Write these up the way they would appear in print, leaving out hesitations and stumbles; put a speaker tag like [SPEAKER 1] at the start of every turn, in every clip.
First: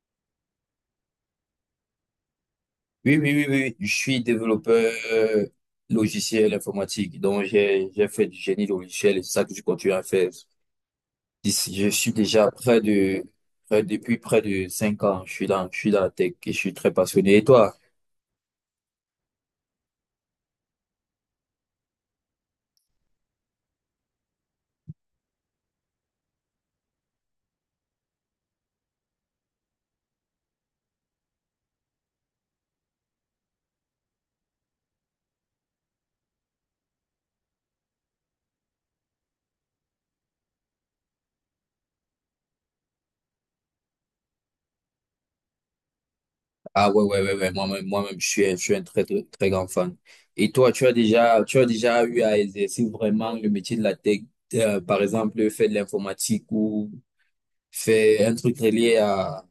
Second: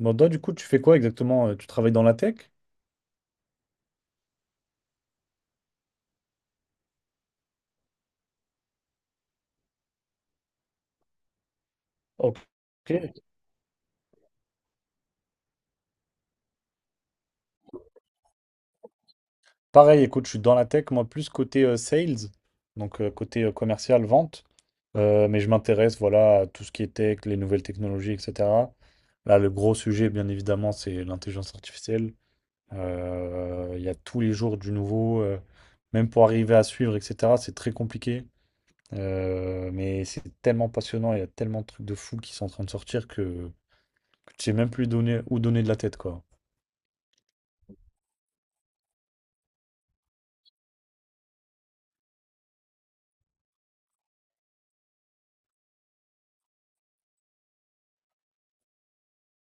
[SPEAKER 1] Bon, du coup, tu fais quoi exactement? Tu travailles dans la tech?
[SPEAKER 2] Oui, oui, oui, oui, oui. Je suis développeur logiciel informatique, donc j'ai fait du génie logiciel et c'est ça que je continue à faire. Je suis
[SPEAKER 1] Ok.
[SPEAKER 2] déjà depuis près de 5 ans, je suis dans la tech et je suis très passionné. Et toi?
[SPEAKER 1] Pareil, écoute, je suis dans la tech, moi, plus côté sales, donc côté commercial, vente. Mais je m'intéresse, voilà, à tout ce qui est tech, les nouvelles technologies, etc. Là, le gros sujet, bien évidemment, c'est l'intelligence artificielle. Il y a tous les jours du nouveau, même pour arriver à suivre, etc. C'est très compliqué. Mais c'est tellement passionnant, il y a tellement de trucs de fou qui sont en train de sortir que tu sais même plus donner, où donner de la tête, quoi.
[SPEAKER 2] Ah ouais, ouais, ouais, ouais. Moi-même, moi-même, je suis un très, très, très grand fan. Et toi, tu as déjà eu à exercer vraiment le métier de la tech, par exemple, faire de l'informatique ou faire un truc relié à,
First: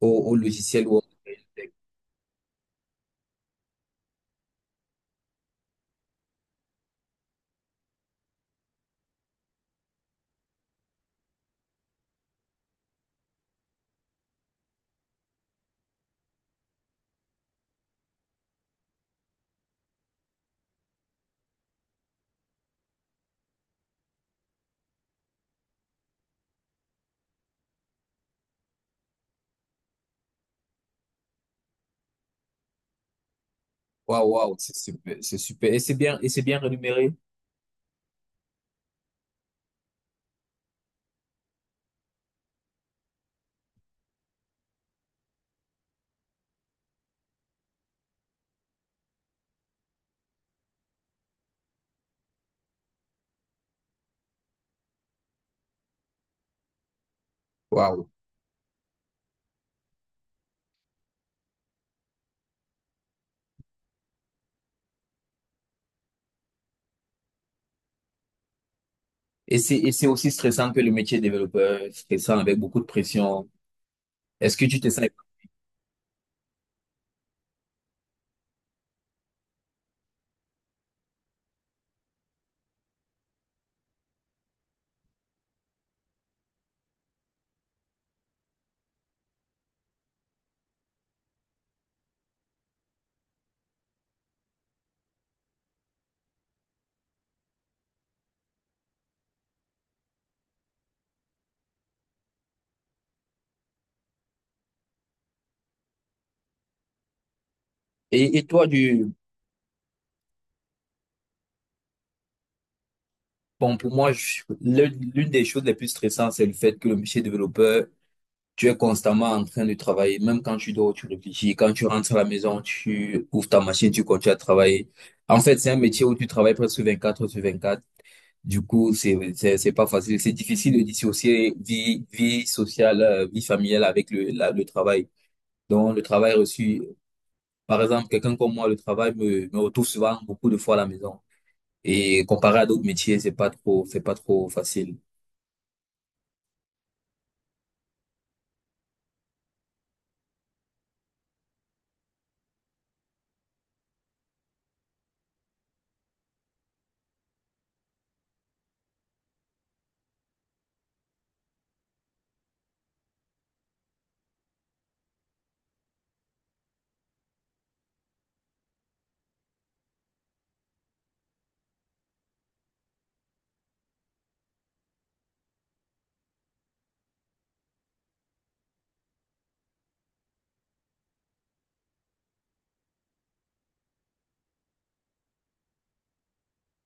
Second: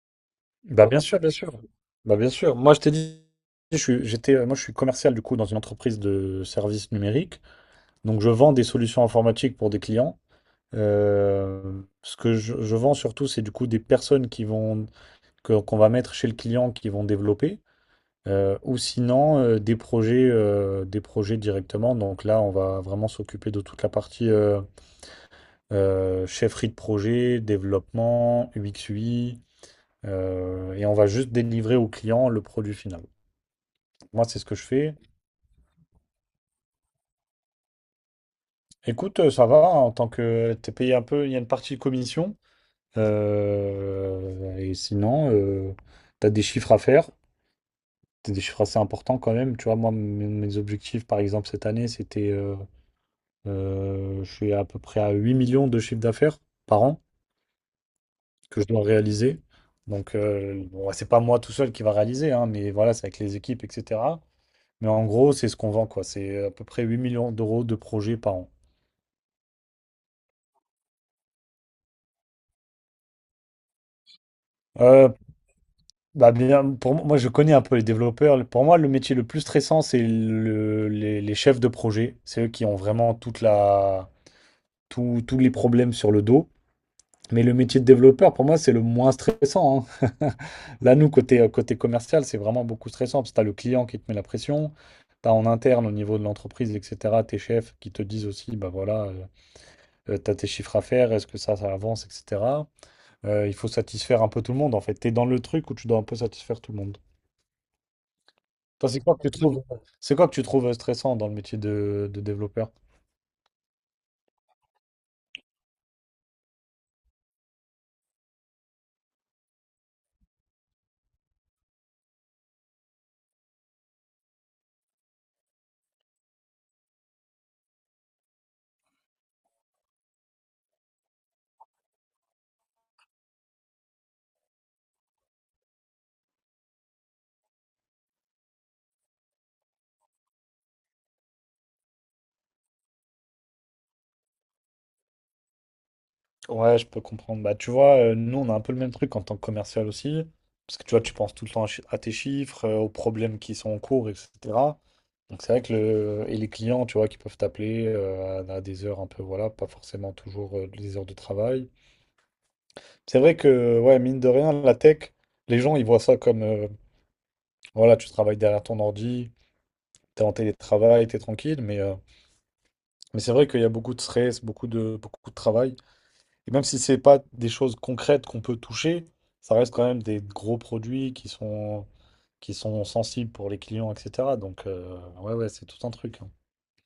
[SPEAKER 2] au, au
[SPEAKER 1] Bah
[SPEAKER 2] logiciel ou
[SPEAKER 1] bien
[SPEAKER 2] autre.
[SPEAKER 1] sûr, bien sûr. Bah bien sûr, je t'ai dit, j'étais, moi je suis commercial du coup dans une entreprise de services numériques. Donc je vends des solutions informatiques pour des clients. Ce que je vends surtout, c'est du coup des personnes qui vont, qu'on va mettre chez le client qui vont développer, ou sinon des projets directement. Donc là, on va vraiment s'occuper de toute la partie chefferie de projet, développement, UX/UI, et on va juste délivrer au client le produit final. Moi,
[SPEAKER 2] Waouh,
[SPEAKER 1] c'est ce que
[SPEAKER 2] waouh,
[SPEAKER 1] je
[SPEAKER 2] c'est
[SPEAKER 1] fais.
[SPEAKER 2] super, c'est super. Et c'est bien rémunéré.
[SPEAKER 1] Écoute, ça va, hein, en tant que t'es payé un peu, il y a une partie de commission. Et sinon, t'as des chiffres à faire. T'as des chiffres assez importants quand même. Tu vois, moi, mes objectifs, par exemple, cette année, c'était. Je suis à peu près à 8 millions de chiffre d'affaires par an
[SPEAKER 2] Waouh.
[SPEAKER 1] que je dois réaliser. Donc, bon, ouais, c'est pas moi tout seul qui va réaliser, hein, mais voilà, c'est avec les équipes, etc. Mais en gros, c'est ce qu'on vend, quoi. C'est à peu près 8 millions d'euros de projets par an.
[SPEAKER 2] Et c'est aussi stressant que le métier de développeur, stressant avec beaucoup de pression. Est-ce que tu te sens?
[SPEAKER 1] Euh, Bah bien, pour moi, moi, je connais un peu les développeurs. Pour moi, le métier le plus stressant, c'est les chefs de projet. C'est eux qui ont vraiment toute la, tous les problèmes sur le dos. Mais le métier de développeur, pour moi, c'est le moins stressant, hein. Là, nous, côté commercial, c'est vraiment beaucoup stressant parce que tu as le client qui te met la pression. Tu as en interne, au niveau de l'entreprise, etc., tes chefs qui te disent aussi, bah voilà, tu as tes chiffres à faire, est-ce que ça avance, etc. Il faut satisfaire un peu tout le monde, en fait. Tu es dans le truc où tu dois un peu satisfaire tout le monde.
[SPEAKER 2] Et toi,
[SPEAKER 1] Toi, c'est quoi que tu trouves, c'est quoi que tu trouves stressant dans le métier de développeur?
[SPEAKER 2] bon, pour moi, l'une des choses les plus stressantes, c'est le fait que le métier de développeur, tu es constamment en train de travailler. Même quand tu dors, tu réfléchis. Quand tu rentres à la maison, tu ouvres ta machine, tu continues à travailler. En fait, c'est un métier où tu travailles presque 24 heures sur 24. Du coup, c'est pas facile. C'est difficile de dissocier vie sociale, vie familiale avec le travail. Donc, le travail reçu, par exemple, quelqu'un comme moi, le travail me retrouve souvent beaucoup de fois à la maison. Et comparé à d'autres métiers, c'est pas trop facile.
[SPEAKER 1] Ouais, je peux comprendre. Bah, tu vois, nous, on a un peu le même truc en tant que commercial aussi. Parce que tu vois, tu penses tout le temps à, à tes chiffres, aux problèmes qui sont en cours, etc. Donc, c'est vrai que le, et les clients, tu vois, qui peuvent t'appeler à des heures un peu, voilà, pas forcément toujours les heures de travail. C'est vrai que, ouais, mine de rien, la tech, les gens, ils voient ça comme, voilà, tu travailles derrière ton ordi, t'es en télétravail, t'es tranquille, mais. Mais c'est vrai qu'il y a beaucoup de stress, beaucoup de travail. Et même si c'est pas des choses concrètes qu'on peut toucher, ça reste quand même des gros produits qui sont sensibles pour les clients, etc. Donc, ouais, ouais, c'est tout un truc, hein.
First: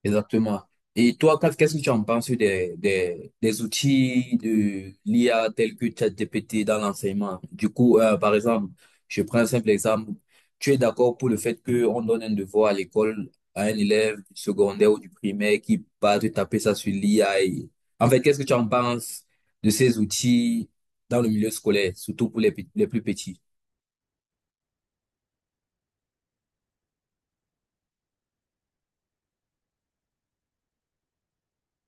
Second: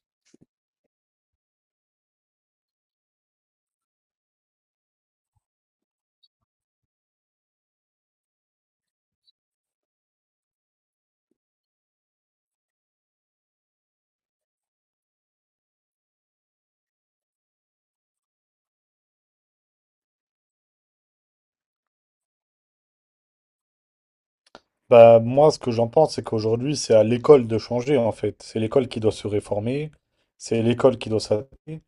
[SPEAKER 2] Exactement. Et toi, qu'est-ce que tu en penses des outils de l'IA tels que ChatGPT dans l'enseignement? Du coup, par exemple, je prends un simple exemple. Tu es d'accord pour le fait qu'on donne un devoir à l'école à un élève du secondaire ou du primaire qui va te taper ça sur l'IA . En fait, qu'est-ce que tu en penses de ces outils dans le milieu scolaire, surtout pour les plus petits?
[SPEAKER 1] Bah, moi, ce que j'en pense, c'est qu'aujourd'hui, c'est à l'école de changer, en fait. C'est l'école qui doit se réformer, c'est l'école qui doit s'adapter.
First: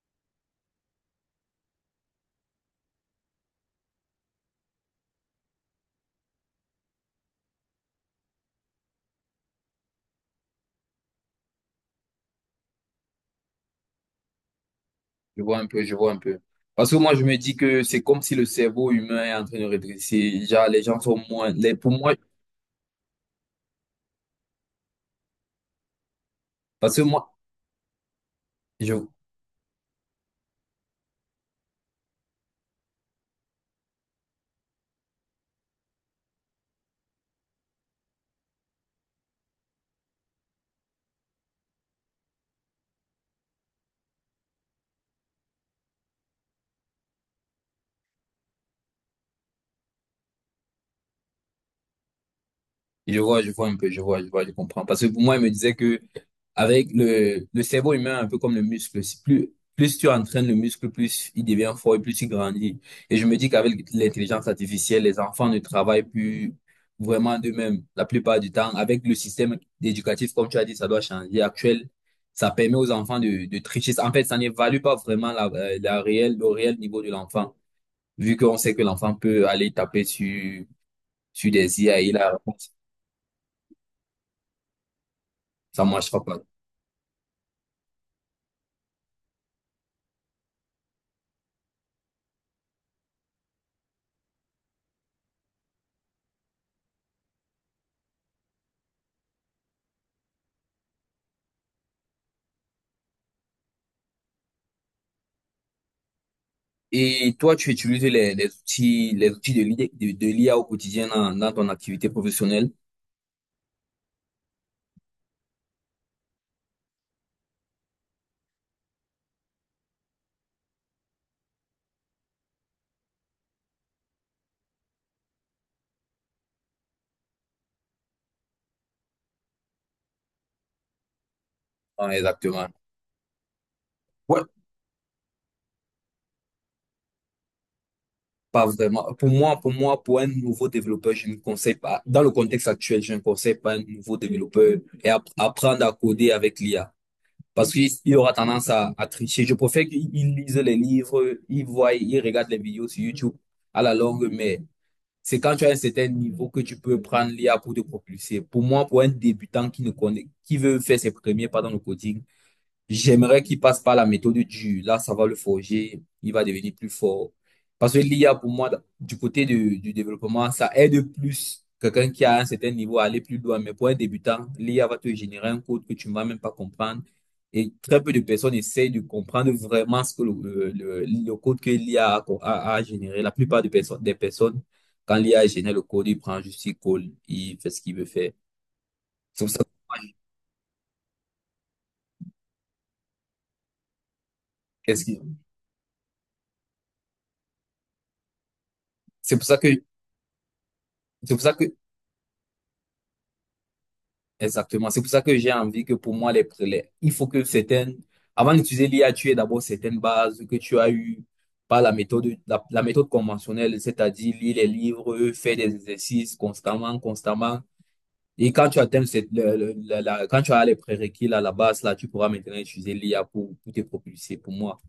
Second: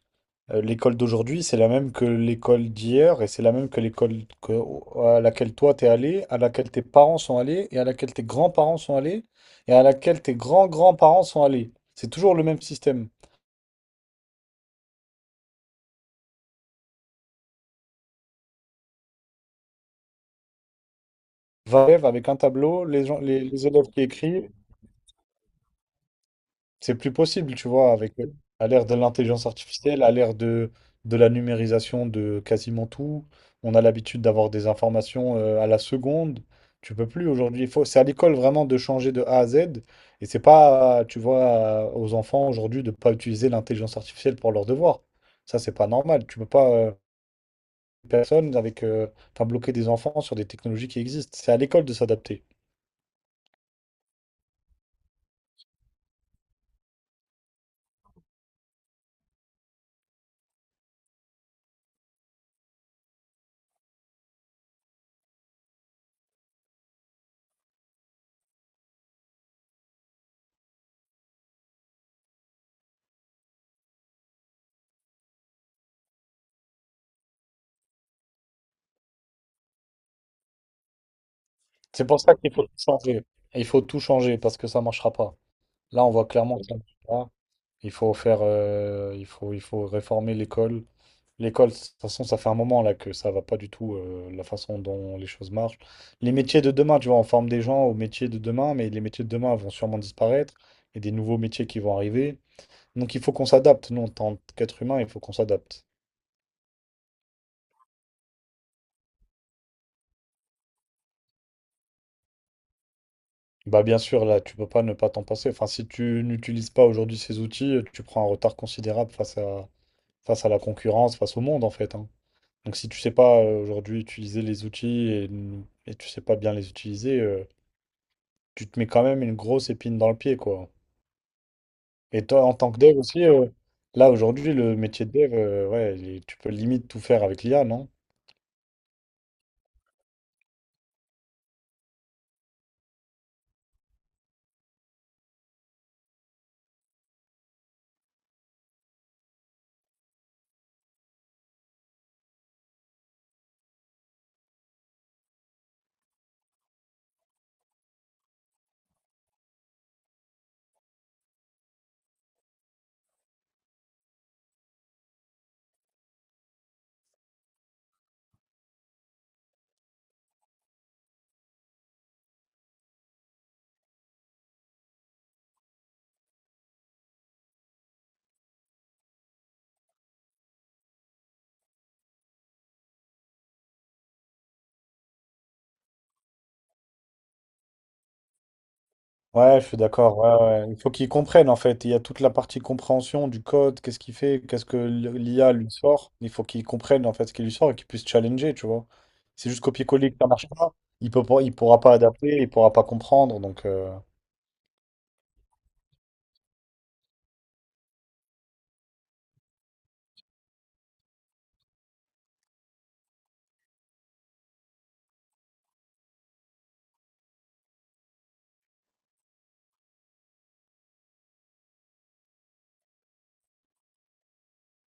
[SPEAKER 1] L'école d'aujourd'hui, c'est la même que l'école d'hier et c'est la même que l'école à laquelle toi t'es allé, à laquelle tes parents sont allés et à laquelle tes grands-parents sont allés et à laquelle tes grands-grands-parents sont allés. C'est toujours le même système.
[SPEAKER 2] Je vois un peu, je vois un peu. Parce que moi, je me dis que c'est comme si le cerveau humain est en train de rétrécir. Genre, les gens sont moins. Les,
[SPEAKER 1] Va
[SPEAKER 2] pour
[SPEAKER 1] élève
[SPEAKER 2] moi,
[SPEAKER 1] avec un tableau, les gens, les élèves qui écrivent,
[SPEAKER 2] parce
[SPEAKER 1] c'est
[SPEAKER 2] que
[SPEAKER 1] plus
[SPEAKER 2] moi,
[SPEAKER 1] possible, tu vois, avec à l'ère
[SPEAKER 2] je,
[SPEAKER 1] de l'intelligence artificielle, à l'ère de la numérisation de quasiment tout. On a l'habitude d'avoir des informations à la seconde. Tu peux plus aujourd'hui. Il faut, c'est à l'école vraiment de changer de A à Z. Et c'est pas, tu vois, aux enfants aujourd'hui de pas utiliser l'intelligence artificielle pour leurs devoirs. Ça, c'est pas normal. Tu peux pas personne avec, enfin, bloquer des enfants sur des technologies qui existent. C'est à l'école de s'adapter.
[SPEAKER 2] Je vois un peu, je vois, je vois, je comprends. Parce que pour moi, il me disait que avec le cerveau humain, un peu comme le muscle, si plus, plus tu entraînes le muscle, plus il devient fort et plus il grandit. Et je me dis qu'avec l'intelligence artificielle, les enfants ne travaillent plus vraiment d'eux-mêmes la plupart du temps. Avec le système éducatif, comme tu as dit, ça doit changer. Actuel, ça permet aux enfants de tricher. En fait, ça n'évalue pas vraiment le réel niveau de l'enfant, vu qu'on sait que l'enfant peut aller taper sur des IA
[SPEAKER 1] C'est
[SPEAKER 2] et
[SPEAKER 1] pour
[SPEAKER 2] la
[SPEAKER 1] ça qu'il faut tout
[SPEAKER 2] réponse,
[SPEAKER 1] changer. Il faut tout changer parce que ça marchera pas.
[SPEAKER 2] ça ne
[SPEAKER 1] Là, on
[SPEAKER 2] marchera
[SPEAKER 1] voit
[SPEAKER 2] pas.
[SPEAKER 1] clairement que ça ne marche pas. Il faut faire, il faut réformer l'école. L'école, de toute façon, ça fait un moment là que ça va pas du tout, la façon dont les choses marchent. Les métiers de demain, tu vois, on forme des gens aux métiers de demain, mais les métiers de demain vont sûrement disparaître et des nouveaux métiers qui vont arriver. Donc, il faut qu'on s'adapte. Nous, en tant qu'être humain, il faut qu'on s'adapte.
[SPEAKER 2] Et toi, tu utilises les outils de l'IA, de l'IA au quotidien dans ton activité professionnelle?
[SPEAKER 1] Bah, bien sûr, là, tu peux pas ne pas t'en passer. Enfin, si tu n'utilises pas aujourd'hui ces outils, tu prends un retard considérable face à la concurrence, face au monde, en fait, hein. Donc si tu sais pas aujourd'hui utiliser les outils et tu sais pas bien les utiliser, tu te mets quand même une grosse épine dans le pied, quoi.
[SPEAKER 2] Ah,
[SPEAKER 1] Et toi, en
[SPEAKER 2] exactement.
[SPEAKER 1] tant que dev aussi, là
[SPEAKER 2] Ouais,
[SPEAKER 1] aujourd'hui, le métier de dev, ouais, tu peux limite tout faire avec l'IA, non?
[SPEAKER 2] pas vraiment. Pour moi, pour moi, pour un nouveau développeur, je ne conseille pas, dans le contexte actuel, je ne conseille pas un nouveau développeur apprendre à coder avec l'IA. Parce qu'il il aura tendance à tricher. Je préfère qu'il il lise les livres, il regarde les vidéos sur YouTube à la longue, mais c'est quand tu as un certain niveau que tu peux prendre l'IA pour te propulser. Pour moi, pour un débutant qui ne connaît, qui veut faire ses premiers pas dans le coding. J'aimerais qu'il passe par la méthode, ça va le forger, il va devenir plus fort. Parce que l'IA, pour moi, du côté du développement, ça aide plus quelqu'un qui a un certain niveau à aller plus loin. Mais pour un débutant, l'IA va te générer un code que tu ne vas même pas comprendre. Et très peu de personnes essayent de comprendre vraiment ce que le code que l'IA a généré. La plupart des personnes, quand l'IA génère le code, il prend juste il colle, il fait ce qu'il veut faire. C'est pour
[SPEAKER 1] Ouais,
[SPEAKER 2] ça
[SPEAKER 1] je
[SPEAKER 2] que,
[SPEAKER 1] suis d'accord, ouais, ouais. Il faut qu'ils comprennent en fait. Il y a toute la partie compréhension du code, qu'est-ce qu'il fait, qu'est-ce que
[SPEAKER 2] qu'est-ce qu'il-
[SPEAKER 1] l'IA lui sort. Il faut qu'ils comprennent en fait ce qu'il lui sort et qu'ils puissent challenger, tu vois.
[SPEAKER 2] c'est pour
[SPEAKER 1] C'est
[SPEAKER 2] ça
[SPEAKER 1] juste
[SPEAKER 2] que,
[SPEAKER 1] copier-coller que ça marche pas. Il peut
[SPEAKER 2] c'est pour
[SPEAKER 1] pas,
[SPEAKER 2] ça
[SPEAKER 1] il
[SPEAKER 2] que
[SPEAKER 1] pourra pas adapter, il pourra pas comprendre. Donc,
[SPEAKER 2] Exactement. C'est pour ça que j'ai envie que pour moi, les, prélèvements, il faut que certaines, avant d'utiliser l'IA, tu aies d'abord certaines bases que tu as eues par la méthode, la méthode conventionnelle, c'est-à-dire lire les livres, faire des exercices constamment, constamment. Et quand tu atteins cette, Quand tu as les prérequis à la base, là, tu pourras maintenant utiliser l'IA pour te propulser. Pour moi,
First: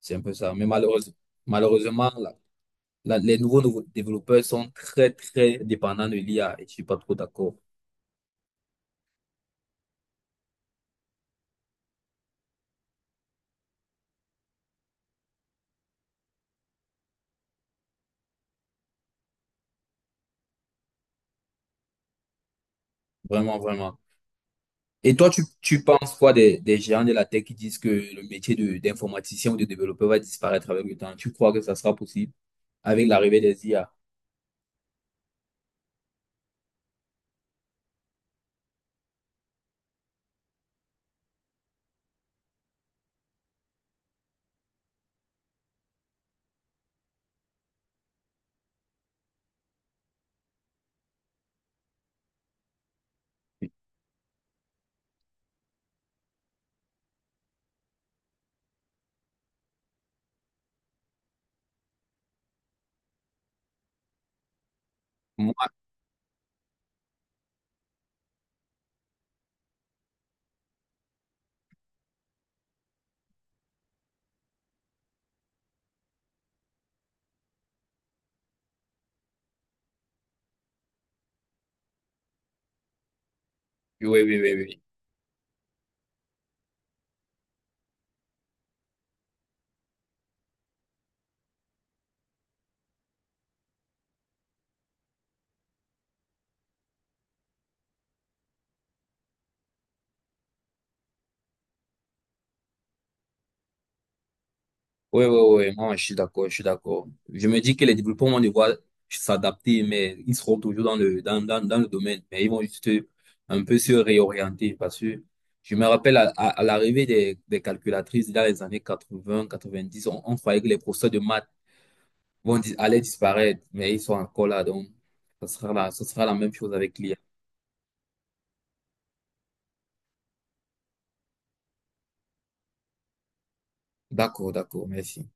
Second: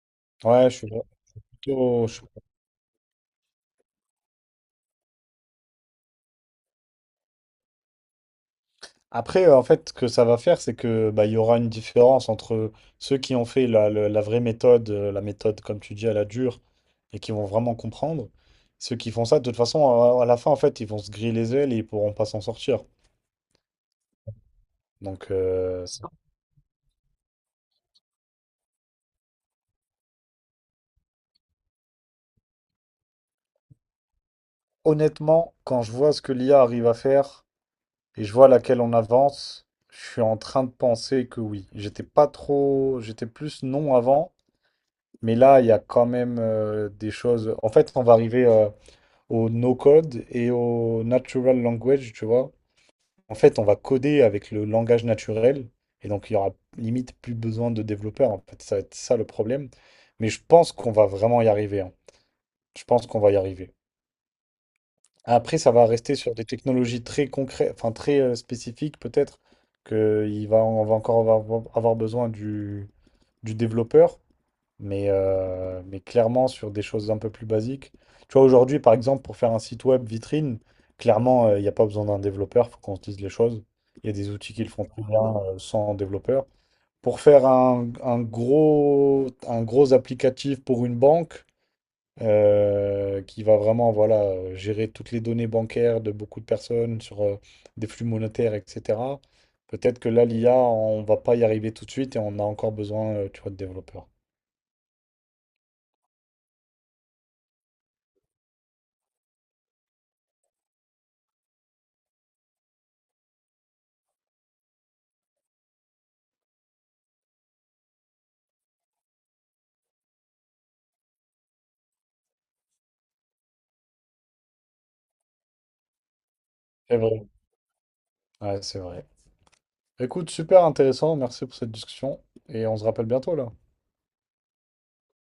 [SPEAKER 2] c'est un peu ça. Mais
[SPEAKER 1] Ouais, je suis
[SPEAKER 2] malheureusement,
[SPEAKER 1] plutôt.
[SPEAKER 2] malheureusement,
[SPEAKER 1] Je
[SPEAKER 2] les nouveaux développeurs sont très, très dépendants de l'IA et je suis pas trop d'accord.
[SPEAKER 1] Après, en fait, ce que ça va faire, c'est que bah, il y aura une différence entre ceux qui ont fait la vraie méthode, la méthode, comme tu dis, à la dure, et qui vont vraiment comprendre. Ceux qui font ça, de toute façon, à la fin, en fait, ils vont se griller les ailes et ils pourront pas s'en sortir.
[SPEAKER 2] Vraiment, vraiment. Et
[SPEAKER 1] Donc,
[SPEAKER 2] toi, tu penses quoi des géants de la tech qui disent que le métier d'informaticien ou de développeur va disparaître avec le temps? Tu crois que ça sera possible avec l'arrivée des IA?
[SPEAKER 1] honnêtement, quand je vois ce que l'IA arrive à faire, et je vois laquelle on avance, je suis en train de penser que oui. J'étais pas trop, j'étais plus non avant, mais là, il y a quand même des choses. En fait, on va arriver au no-code et au natural language, tu vois. En fait, on va coder avec le langage naturel, et donc il y aura limite plus besoin de développeurs. En fait, ça va être ça le problème. Mais je pense qu'on va vraiment y arriver, hein. Je pense qu'on va y arriver. Après,
[SPEAKER 2] Moi,
[SPEAKER 1] ça va rester sur des technologies très concrètes, enfin très spécifiques, peut-être que il va, on va encore avoir besoin du développeur, mais clairement sur des choses un peu plus basiques. Tu vois, aujourd'hui, par exemple, pour faire un site web vitrine, clairement, il n'y a pas besoin d'un développeur, faut qu'on se dise les choses. Il
[SPEAKER 2] oui,
[SPEAKER 1] y a des
[SPEAKER 2] oui, oui,
[SPEAKER 1] outils qui le
[SPEAKER 2] oui.
[SPEAKER 1] font très bien sans développeur. Pour faire un gros applicatif pour une banque, qui va vraiment voilà, gérer toutes les données bancaires de beaucoup de personnes sur des flux monétaires, etc. Peut-être que là, l'IA, on va pas y arriver tout de suite et on a encore besoin, tu vois, de développeurs.
[SPEAKER 2] Oui, oui, oui, moi, je suis d'accord, je suis d'accord. Je me dis que les développeurs vont devoir s'adapter, mais ils seront toujours dans le domaine. Mais ils vont juste un peu se réorienter parce que je me rappelle à l'arrivée des calculatrices dans les années 80, 90, on croyait que les professeurs de maths allaient disparaître, mais ils sont encore là. Donc, ce sera la même chose
[SPEAKER 1] C'est
[SPEAKER 2] avec l'IA.
[SPEAKER 1] vrai. Ouais, c'est vrai. Écoute, super intéressant. Merci pour cette discussion et on se rappelle bientôt là.
[SPEAKER 2] D'accord, d'accord, merci.